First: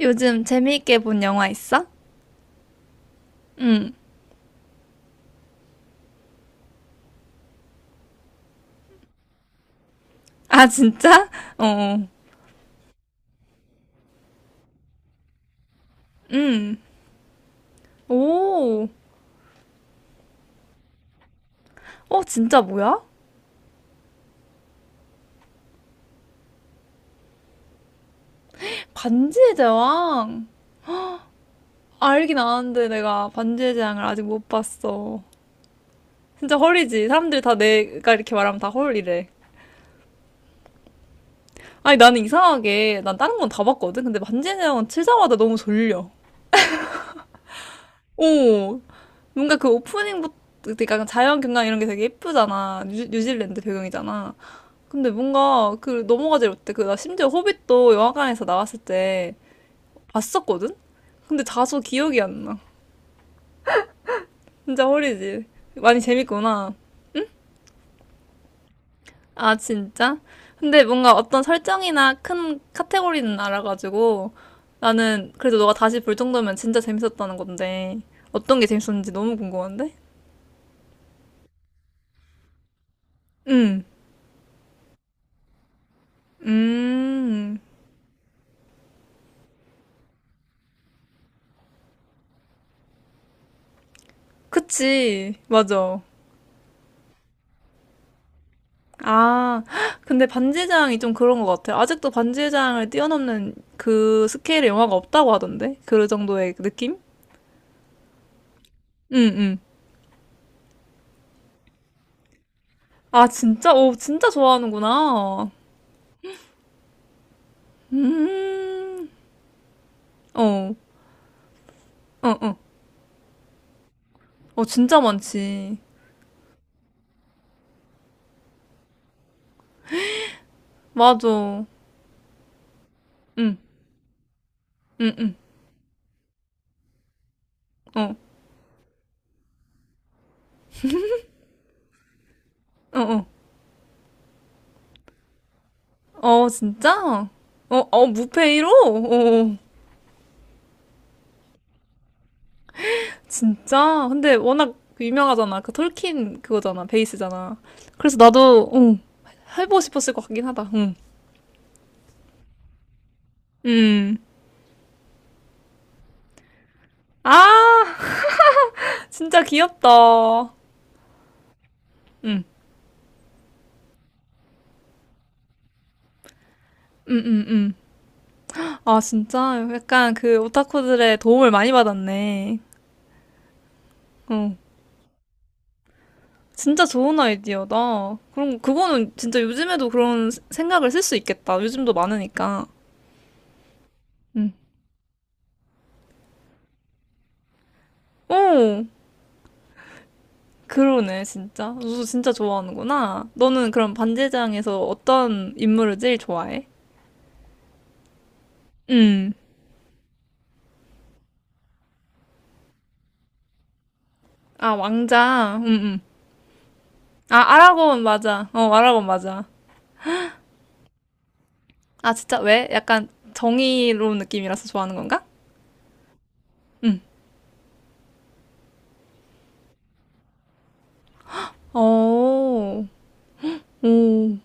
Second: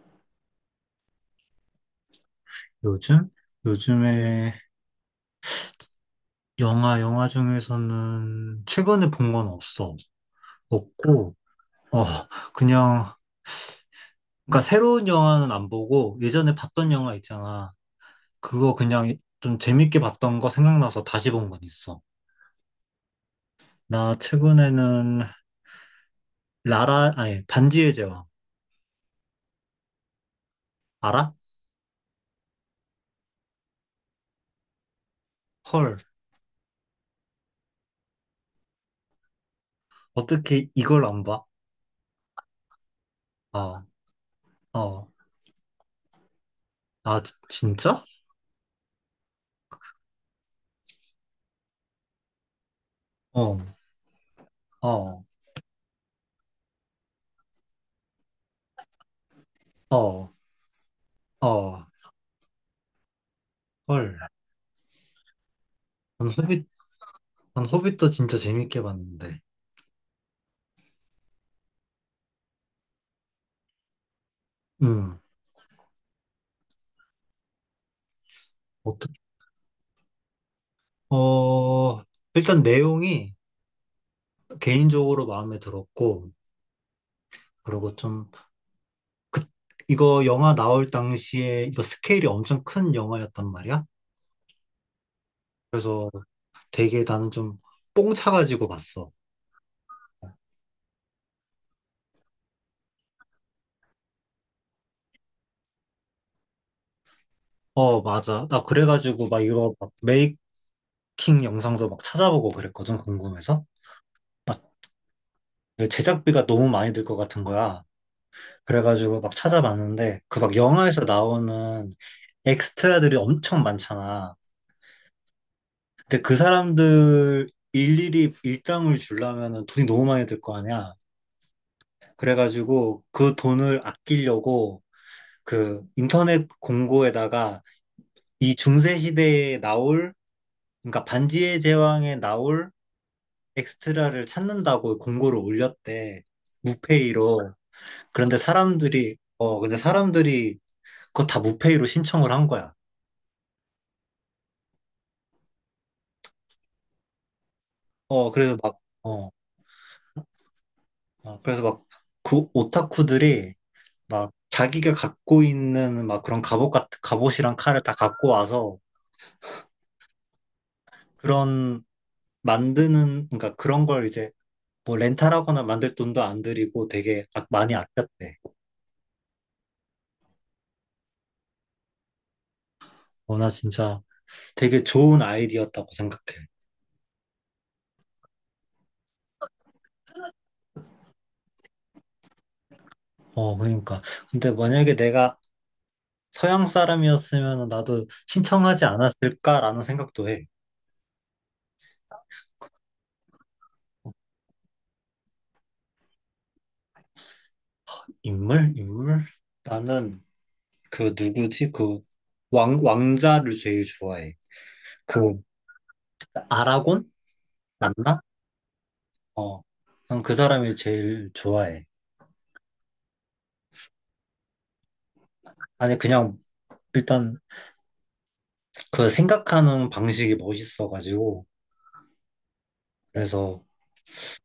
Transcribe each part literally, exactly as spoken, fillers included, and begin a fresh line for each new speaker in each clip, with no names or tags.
요즘 재미있게 본 영화 있어?
요즘?
응.
요즘에 영화, 영화 중에서는 최근에 본 건 없어.
아, 진짜?
없고,
어.
어, 그냥, 그러니까 새로운 영화는 안 보고 예전에
응.
봤던 영화 있잖아. 그거
오.
그냥 좀 재밌게 봤던 거 생각나서 다시 본 건 있어.
어, 진짜 뭐야?
나 최근에는 라라, 아니, 반지의 제왕.
반지의 제왕.
알아?
알긴 아는데 내가 반지의 제왕을 아직 못 봤어.
헐.
진짜 헐이지. 사람들이 다 내가 이렇게 말하면 다 헐이래.
어떻게 이걸 안 봐?
아니, 나는 이상하게, 난 다른 건 다
어,
봤거든? 근데 반지의 제왕은
어.
치자마자 너무 졸려.
아, 지- 진짜?
오, 뭔가 그 오프닝부터, 그러니까 자연 경관 이런 게 되게 예쁘잖아. 뉴,
어,
뉴질랜드 배경이잖아. 근데
어,
뭔가 그 넘어가질 못해. 그 나 심지어 호빗도 영화관에서 나왔을 때
어,
봤었거든? 근데 다소
어.
기억이 안 나.
헐.
진짜 허리지. 많이
난 호빗,
재밌구나.
난 호빗도 진짜 재밌게 봤는데.
아, 진짜? 근데 뭔가 어떤 설정이나 큰 카테고리는 알아가지고
음,
나는 그래도 너가 다시 볼 정도면 진짜 재밌었다는 건데 어떤 게 재밌었는지
어떻게,
너무 궁금한데?
어, 일단 내용이
응.
개인적으로 마음에 들었고,
음.
그리고 좀, 그, 이거 영화 나올 당시에 이거 스케일이 엄청 큰 영화였단 말이야.
그치, 맞아.
그래서 되게 나는 좀 뽕차가지고 봤어.
아, 헉, 근데 반지의 제왕이 좀 그런 것 같아요. 아직도 반지의 제왕을 뛰어넘는 그 스케일의 영화가 없다고 하던데? 그 정도의 느낌?
어, 맞아. 나
응,
그래가지고 막
응.
이거 막 메이킹 영상도 막 찾아보고 그랬거든,
아,
궁금해서.
진짜? 오, 진짜 좋아하는구나.
막그 제작비가 너무 많이 들 것 같은 거야.
음,
그래가지고 막 찾아봤는데, 그 막
어,
영화에서 나오는
어, 어.
엑스트라들이 엄청 많잖아.
어, 진짜 많지.
근데 그 사람들 일일이 일당을 주려면 돈이 너무 많이 들 거 아니야.
맞아.
그래가지고 그
응,
돈을 아끼려고
응, 응.
그 인터넷 공고에다가
어,
이 중세 시대에 나올 그러니까 반지의 제왕에 나올
어, 어.
엑스트라를 찾는다고 공고를 올렸대.
어, 진짜?
무페이로.
어, 어,
그런데
무페이로?
사람들이
어. 어.
어 근데 사람들이 그거 다 무페이로 신청을 한 거야.
진짜? 근데 워낙 유명하잖아. 그 톨킨 그거잖아. 베이스잖아. 그래서
어 그래서
나도,
막
응,
어,
해보고 싶었을 것 같긴 하다. 응.
어, 그래서 막 그 오타쿠들이
음.
막 자기가 갖고 있는 막 그런 갑옷 같은 갑옷이랑 칼을
아,
다 갖고 와서
진짜 귀엽다. 응.
그런
음,
만드는 그러니까 그런 걸 이제 뭐 렌탈하거나 만들 돈도 안 들이고
음,
되게 아-
음.
많이 아꼈대.
아, 진짜? 약간 그 오타쿠들의 도움을 많이 받았네.
어, 나 진짜
어.
되게 좋은 아이디어였다고 생각해.
진짜 좋은 아이디어다. 그럼 그거는 진짜 요즘에도 그런 생각을 쓸 수 있겠다. 요즘도 많으니까.
어, 그러니까. 근데
응.
만약에 내가 서양 사람이었으면 나도
어,
신청하지 않았을까라는 생각도 해.
그러네, 진짜. 우수 진짜 좋아하는구나. 너는 그럼 반지장에서 어떤 인물을 제일 좋아해?
인물? 인물?
음.
나는 그 누구지? 그 왕, 왕자를 제일 좋아해.
아,
그
왕자. 음, 음.
아라곤?
아, 아라곤
맞나?
맞아. 어, 아라곤 맞아.
어, 난 그 사람이 제일 좋아해.
아, 진짜 왜? 약간 정의로운 느낌이라서 좋아하는 건가?
아니, 그냥,
음.
일단, 그 생각하는 방식이 멋있어가지고,
어.
그래서,
오.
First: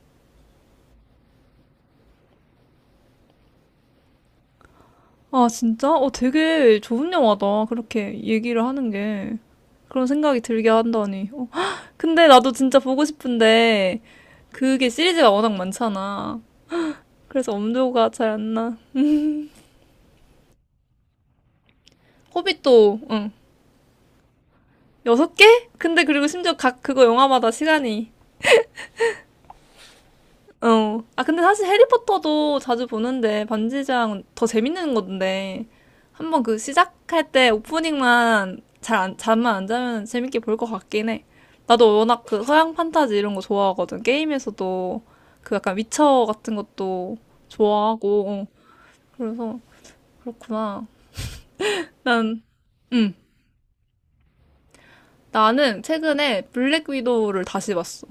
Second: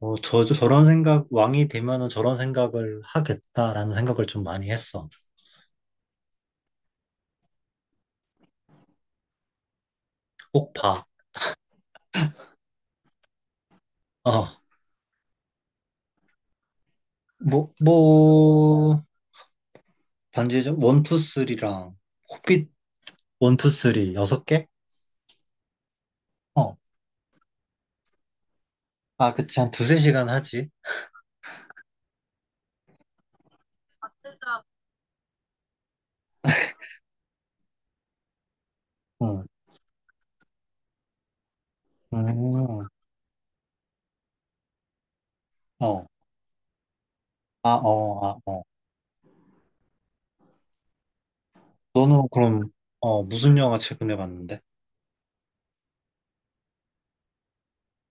어, 저, 저- 저런 생각, 왕이 되면은 저런 생각을 하겠다라는 생각을 좀 많이 했어.
아, 진짜? 어, 되게 좋은 영화다. 그렇게 얘기를 하는 게. 그런 생각이 들게
꼭 봐.
한다니. 어, 근데 나도 진짜 보고 싶은데,
어,
그게 시리즈가 워낙 많잖아. 그래서
뭐,
엄두가 잘 안 나.
뭐, 반지의 원, 투, 쓰리랑, 호빗
호빗도 응
원, 투, 쓰리, 여섯 개?
여섯 개? 근데 그리고 심지어
어,
각 그거 영화마다 시간이
아, 그치, 한 두세 시간 하지.
어. 아 근데 사실 해리포터도 자주 보는데 반지장은 더 재밌는 건데 한번 그 시작할 때 오프닝만 잘 안,
응,
잠만 안 자면 재밌게 볼 것 같긴 해. 나도 워낙 그 서양
음,
판타지 이런 거 좋아하거든. 게임에서도 그 약간
어,
위쳐 같은 것도
아,
좋아하고
어, 아,
어.
어.
그래서 그렇구나.
너는
난
그럼,
응.
어, 무슨 영화 최근에 봤는데?
나는 최근에 블랙 위도우를 다시 봤어.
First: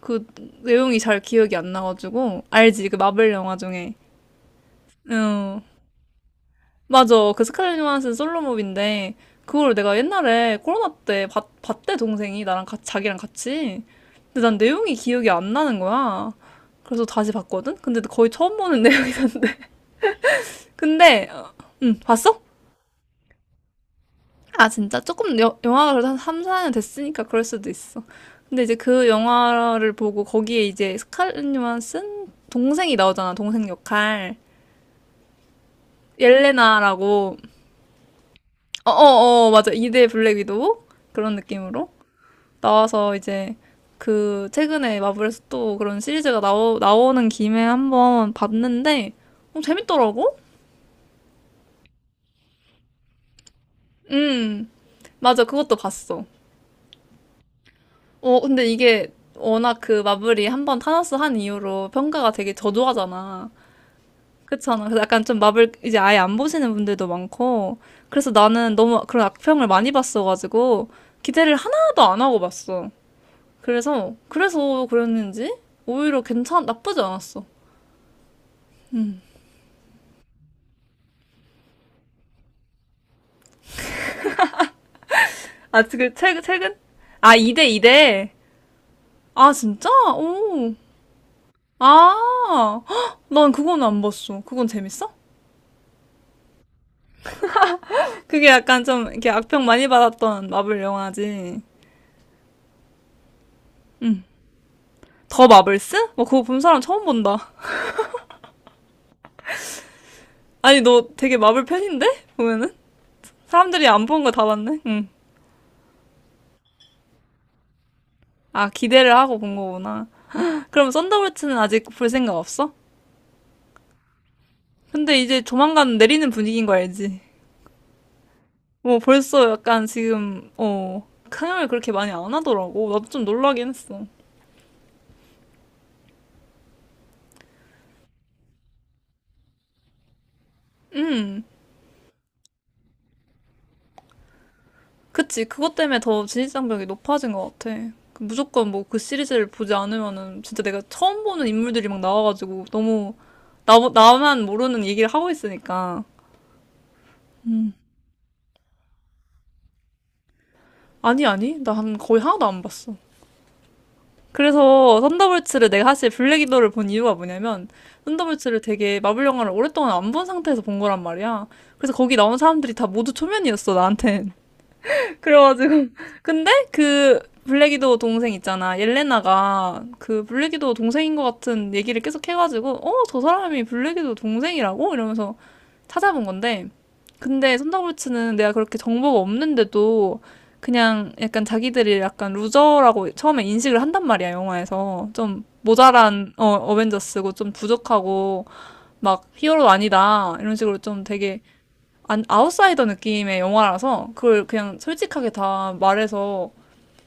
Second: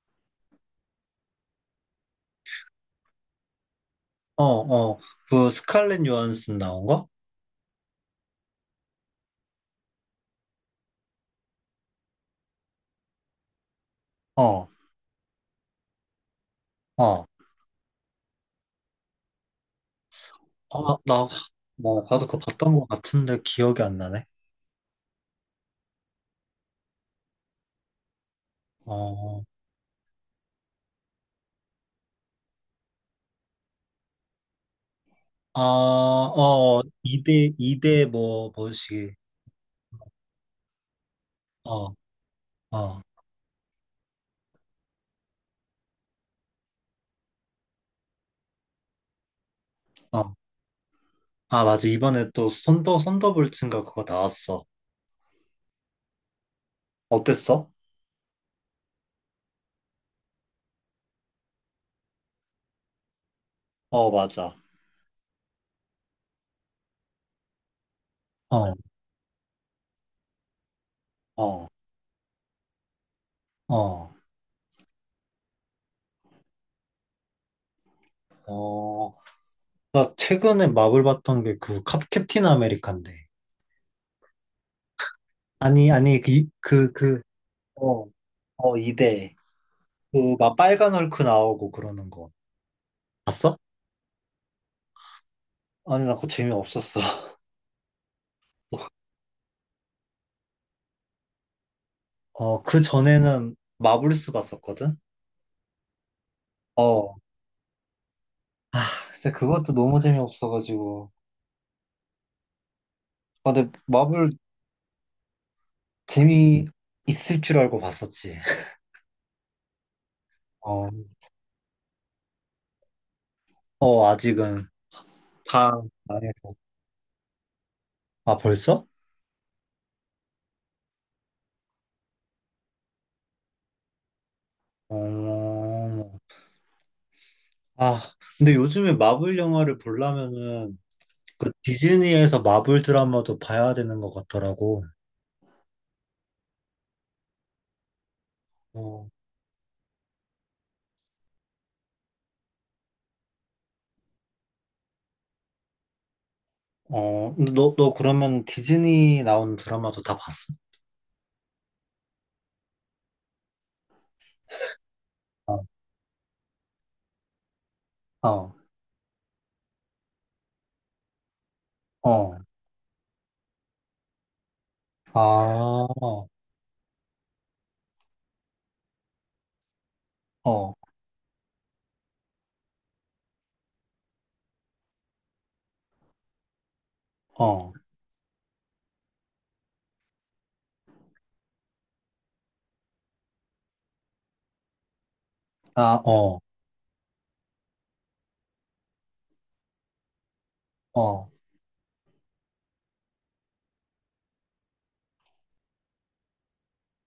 그 내용이 잘 기억이 안 나가지고 알지? 그 마블 영화 중에.
어, 어, 그
응.
스칼렛 요한슨 나온 거?
맞아. 그 스칼렛 요한슨 솔로몹인데 그걸 내가 옛날에 코로나 때 봤, 봤대 동생이 나랑 같이 자기랑 같이. 근데 난
어,
내용이 기억이 안 나는 거야. 그래서
어,
다시 봤거든? 근데 거의 처음 보는 내용이던데.
아, 나,
근데 어, 응,
뭐, 나도
봤어?
그거 봤던 것 같은데 기억이 안 나네.
아, 진짜? 조금 여- 영화가 그래도 한 삼, 사 년 됐으니까 그럴 수도 있어. 근데 이제 그
어,
영화를 보고 거기에 이제 스칼렛 요한슨 동생이 나오잖아, 동생 역할.
아, 어,
옐레나라고.
이대이대 뭐,
어,
뭐시,
어, 어, 맞아. 이 대 블랙 위도우? 그런 느낌으로
어, 어,
나와서 이제 그 최근에 마블에서 또 그런 시리즈가 나오, 나오는 김에 한번 봤는데 어,
어.
재밌더라고?
아, 맞아. 이번에 또 썬더, 썬더볼츠인가 그거 나왔어.
음, 맞아. 그것도 봤어.
어땠어?
어, 근데 이게 워낙 그 마블이 한번 타노스 한 이후로 평가가 되게 저조하잖아.
어, 맞아.
그렇잖아. 그래서 약간 좀 마블 이제 아예 안 보시는 분들도 많고. 그래서
어,
나는 너무 그런 악평을 많이 봤어가지고 기대를
어,
하나도 안 하고 봤어.
어,
그래서, 그래서 그랬는지 오히려 괜찮, 나쁘지 않았어.
어. 나 최근에 마블 봤던 게 그 캡틴 아메리칸데.
아,
아니,
지금
아니,
최근,
그,
최근?
그, 그,
아, 이 대
어,
이 대?
어, 이대
아, 진짜?
그 막
오.
빨간 헐크 나오고 그러는 거
아, 헉, 난
봤어?
그건 안 봤어. 그건 재밌어?
아니 나 그거 재미없었어.
그게 약간 좀 이렇게 악평 많이 받았던 마블 영화지.
어 그 전에는 마블스 봤었거든.
더 마블스? 뭐 그거 본 사람 처음
어.
본다.
아 근데 그것도 너무
아니 너
재미없어가지고.
되게 마블 팬인데? 보면은
아 근데
사람들이 안 본
마블
거 다 봤네. 응.
재미 있을 줄 알고 봤었지.
아 기대를 하고 본 거구나.
어.
그럼 썬더볼츠는 아직 볼 생각 없어?
어 아직은
근데 이제
다
조만간 내리는
망해서.
분위기인 거 알지?
아 벌써?
뭐 벌써 약간 지금 어 상영을 그렇게 많이 안 하더라고. 나도 좀 놀라긴 했어.
어. 아 근데 요즘에 마블 영화를 보려면은
음.
그 디즈니에서 마블 드라마도 봐야 되는 것 같더라고.
그치, 그것 때문에 더 진입장벽이 높아진 것 같아. 그 무조건 뭐 그
어.
시리즈를 보지 않으면은 진짜 내가 처음 보는 인물들이 막 나와가지고 너무 나, 나만 모르는 얘기를 하고 있으니까.
어, 근데 너, 너 그러면 디즈니 나온 드라마도 다 봤어?
아니, 아니. 나 한 거의 하나도 안 봤어. 그래서 썬더볼츠를 내가 사실 블랙 위도를 본 이유가 뭐냐면
어,
썬더볼츠를 되게 마블 영화를 오랫동안 안 본 상태에서 본 거란 말이야. 그래서 거기 나온
어,
사람들이 다 모두 초면이었어, 나한텐.
아,
그래가지고
어,
근데 그 블랙이도 동생 있잖아 옐레나가 그 블랙이도
어,
동생인 것 같은 얘기를 계속 해가지고 어 저 사람이 블랙이도 동생이라고 이러면서 찾아본 건데 근데 손더볼츠는 내가 그렇게 정보가 없는데도 그냥 약간 자기들이 약간 루저라고 처음에 인식을 한단 말이야 영화에서 좀
아,
모자란
어,
어, 어벤져스고 좀 부족하고 막 히어로 아니다 이런 식으로 좀
어,
되게 안, 아웃사이더 느낌의 영화라서 그걸 그냥 솔직하게 다 말해서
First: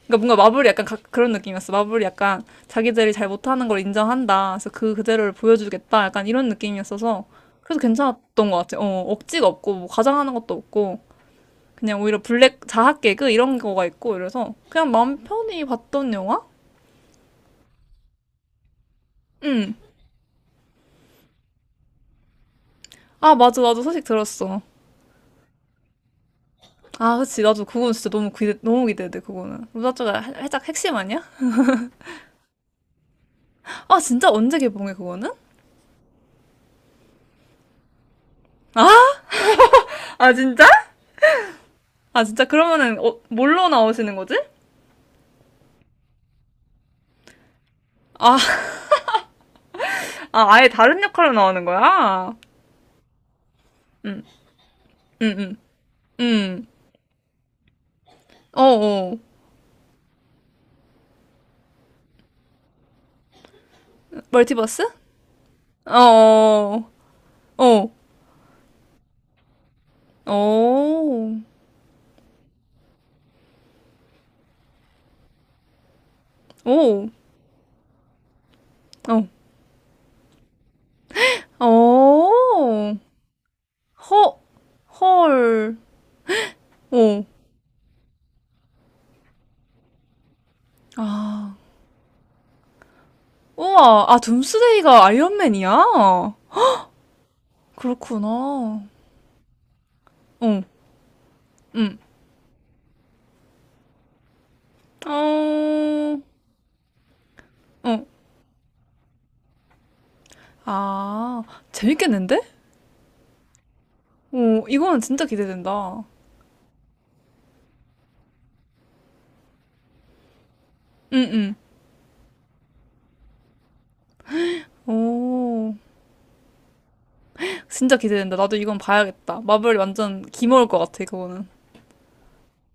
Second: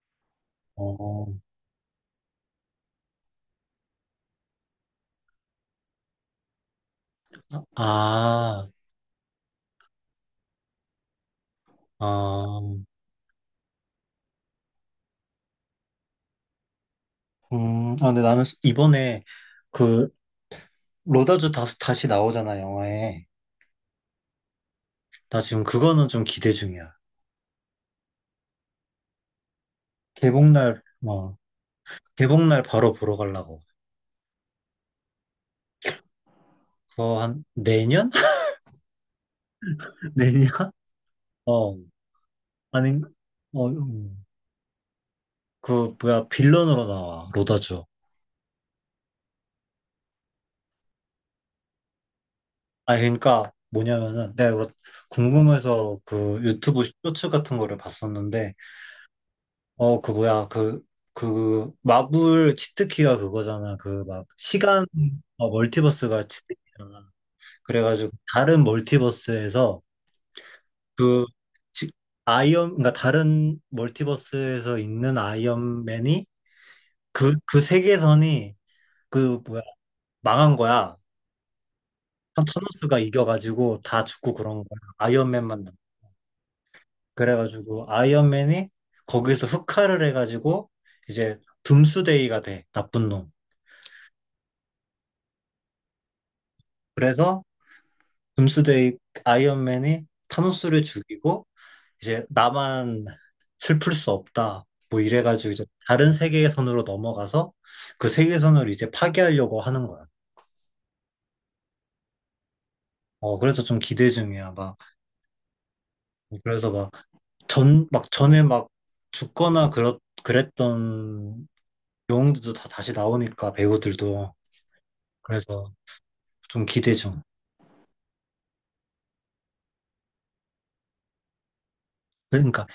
그러니까 뭔가 마블이 약간 가- 그런
어,
느낌이었어. 마블이 약간 자기들이 잘 못하는 걸 인정한다. 그래서 그 그대로를 보여주겠다. 약간 이런 느낌이었어서 그래서 괜찮았던 것
아,
같아. 어, 억지가 없고 뭐 과장하는 것도 없고 그냥 오히려
아,
블랙 자학 개그 이런 거가 있고 이래서 그냥 마음 편히 봤던 영화?
음, 아, 근데 나는 이번에
응.
그 로다주 다시, 다시 나오잖아, 영화에.
아 맞아 나도 소식 들었어.
나 지금 그거는 좀 기대 중이야.
아 그치 나도 그건 진짜 너무 기대 너무 기대돼 그거는. 로다조가 살짝
개봉날,
핵심 아니야?
어, 개봉날 바로 보러 가려고.
아 진짜 언제 개봉해 그거는?
그거 한 내년?
아,
내년?
진짜?
어,
아, 진짜
아니,
그러면은, 어, 뭘로
어,
나오시는
음.
거지?
그, 뭐야, 빌런으로 나와, 로다주.
아, 아, 아예 다른 역할로 나오는 거야?
아 그러니까 뭐냐면은
응
내가 이거
응 응
궁금해서 그
응
유튜브 쇼츠 같은 거를 봤었는데
어, 어.
어 그 뭐야 그 그 마블 치트키가 그거잖아 그 막
멀티버스?
시간. 어,
어,
멀티버스가
어,
치트키잖아.
어,
그래가지고 다른 멀티버스에서 그
어,
지- 아이언 그러니까 다른 멀티버스에서 있는 아이언맨이
어,
그 그 세계선이
어,
그 뭐야 망한 거야. 한
어,
타노스가 이겨가지고 다 죽고
허,
그런 거야. 아이언맨만.
헐, 어.
그래가지고 아이언맨이 거기서 흑화를 해가지고 이제
아,
둠스데이가 돼 나쁜 놈.
우와, 아, 둠스데이가 아이언맨이야?
그래서
그렇구나.
둠스데이 아이언맨이
어,
타노스를 죽이고
응
이제 나만 슬플 수 없다 뭐 이래가지고 이제 다른
어,
세계선으로 넘어가서
어.
그 세계선을 이제 파괴하려고 하는 거야.
아, 재밌겠는데?
어 그래서 좀 기대 중이야
오,
막.
이거는 진짜 기대된다.
그래서 막 전 막 전에 막 죽거나 그렇 그랬던
응응.
영웅들도 다 다시 나오니까 배우들도. 그래서
오,
좀 기대 중.
진짜 기대된다. 나도 이건 봐야겠다. 마블이 완전 기모일 것 같아, 그거는.
그러니까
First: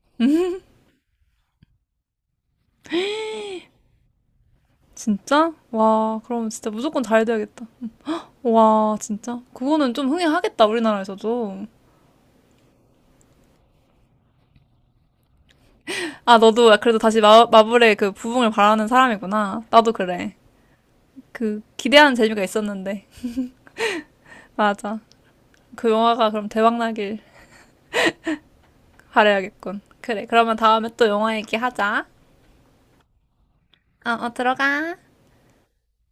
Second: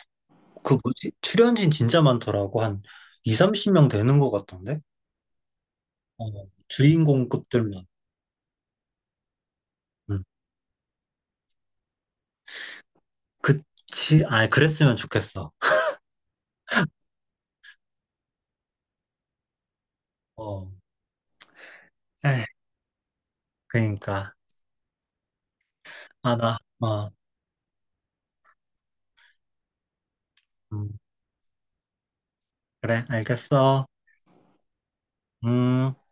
그 뭐지? 출연진 진짜 많더라고. 한 이, 삼십 명 되는 것 같던데?
진짜? 와,
어,
그럼 진짜 무조건 잘 돼야겠다.
주인공급들만.
와, 진짜? 그거는 좀
음.
흥행하겠다, 우리나라에서도.
그치, 아, 그랬으면 좋겠어.
아, 너도 그래도 다시 마, 마블의 그 부흥을 바라는 사람이구나. 나도 그래.
어,
그, 기대하는 재미가
에이,
있었는데.
그러니까.
맞아. 그 영화가
아,
그럼
나,
대박
어,
나길 바라야겠군. 그래, 그러면 다음에
음,
또 영화 얘기하자.
그래, 알겠어.
어, 어, 들어가.
음.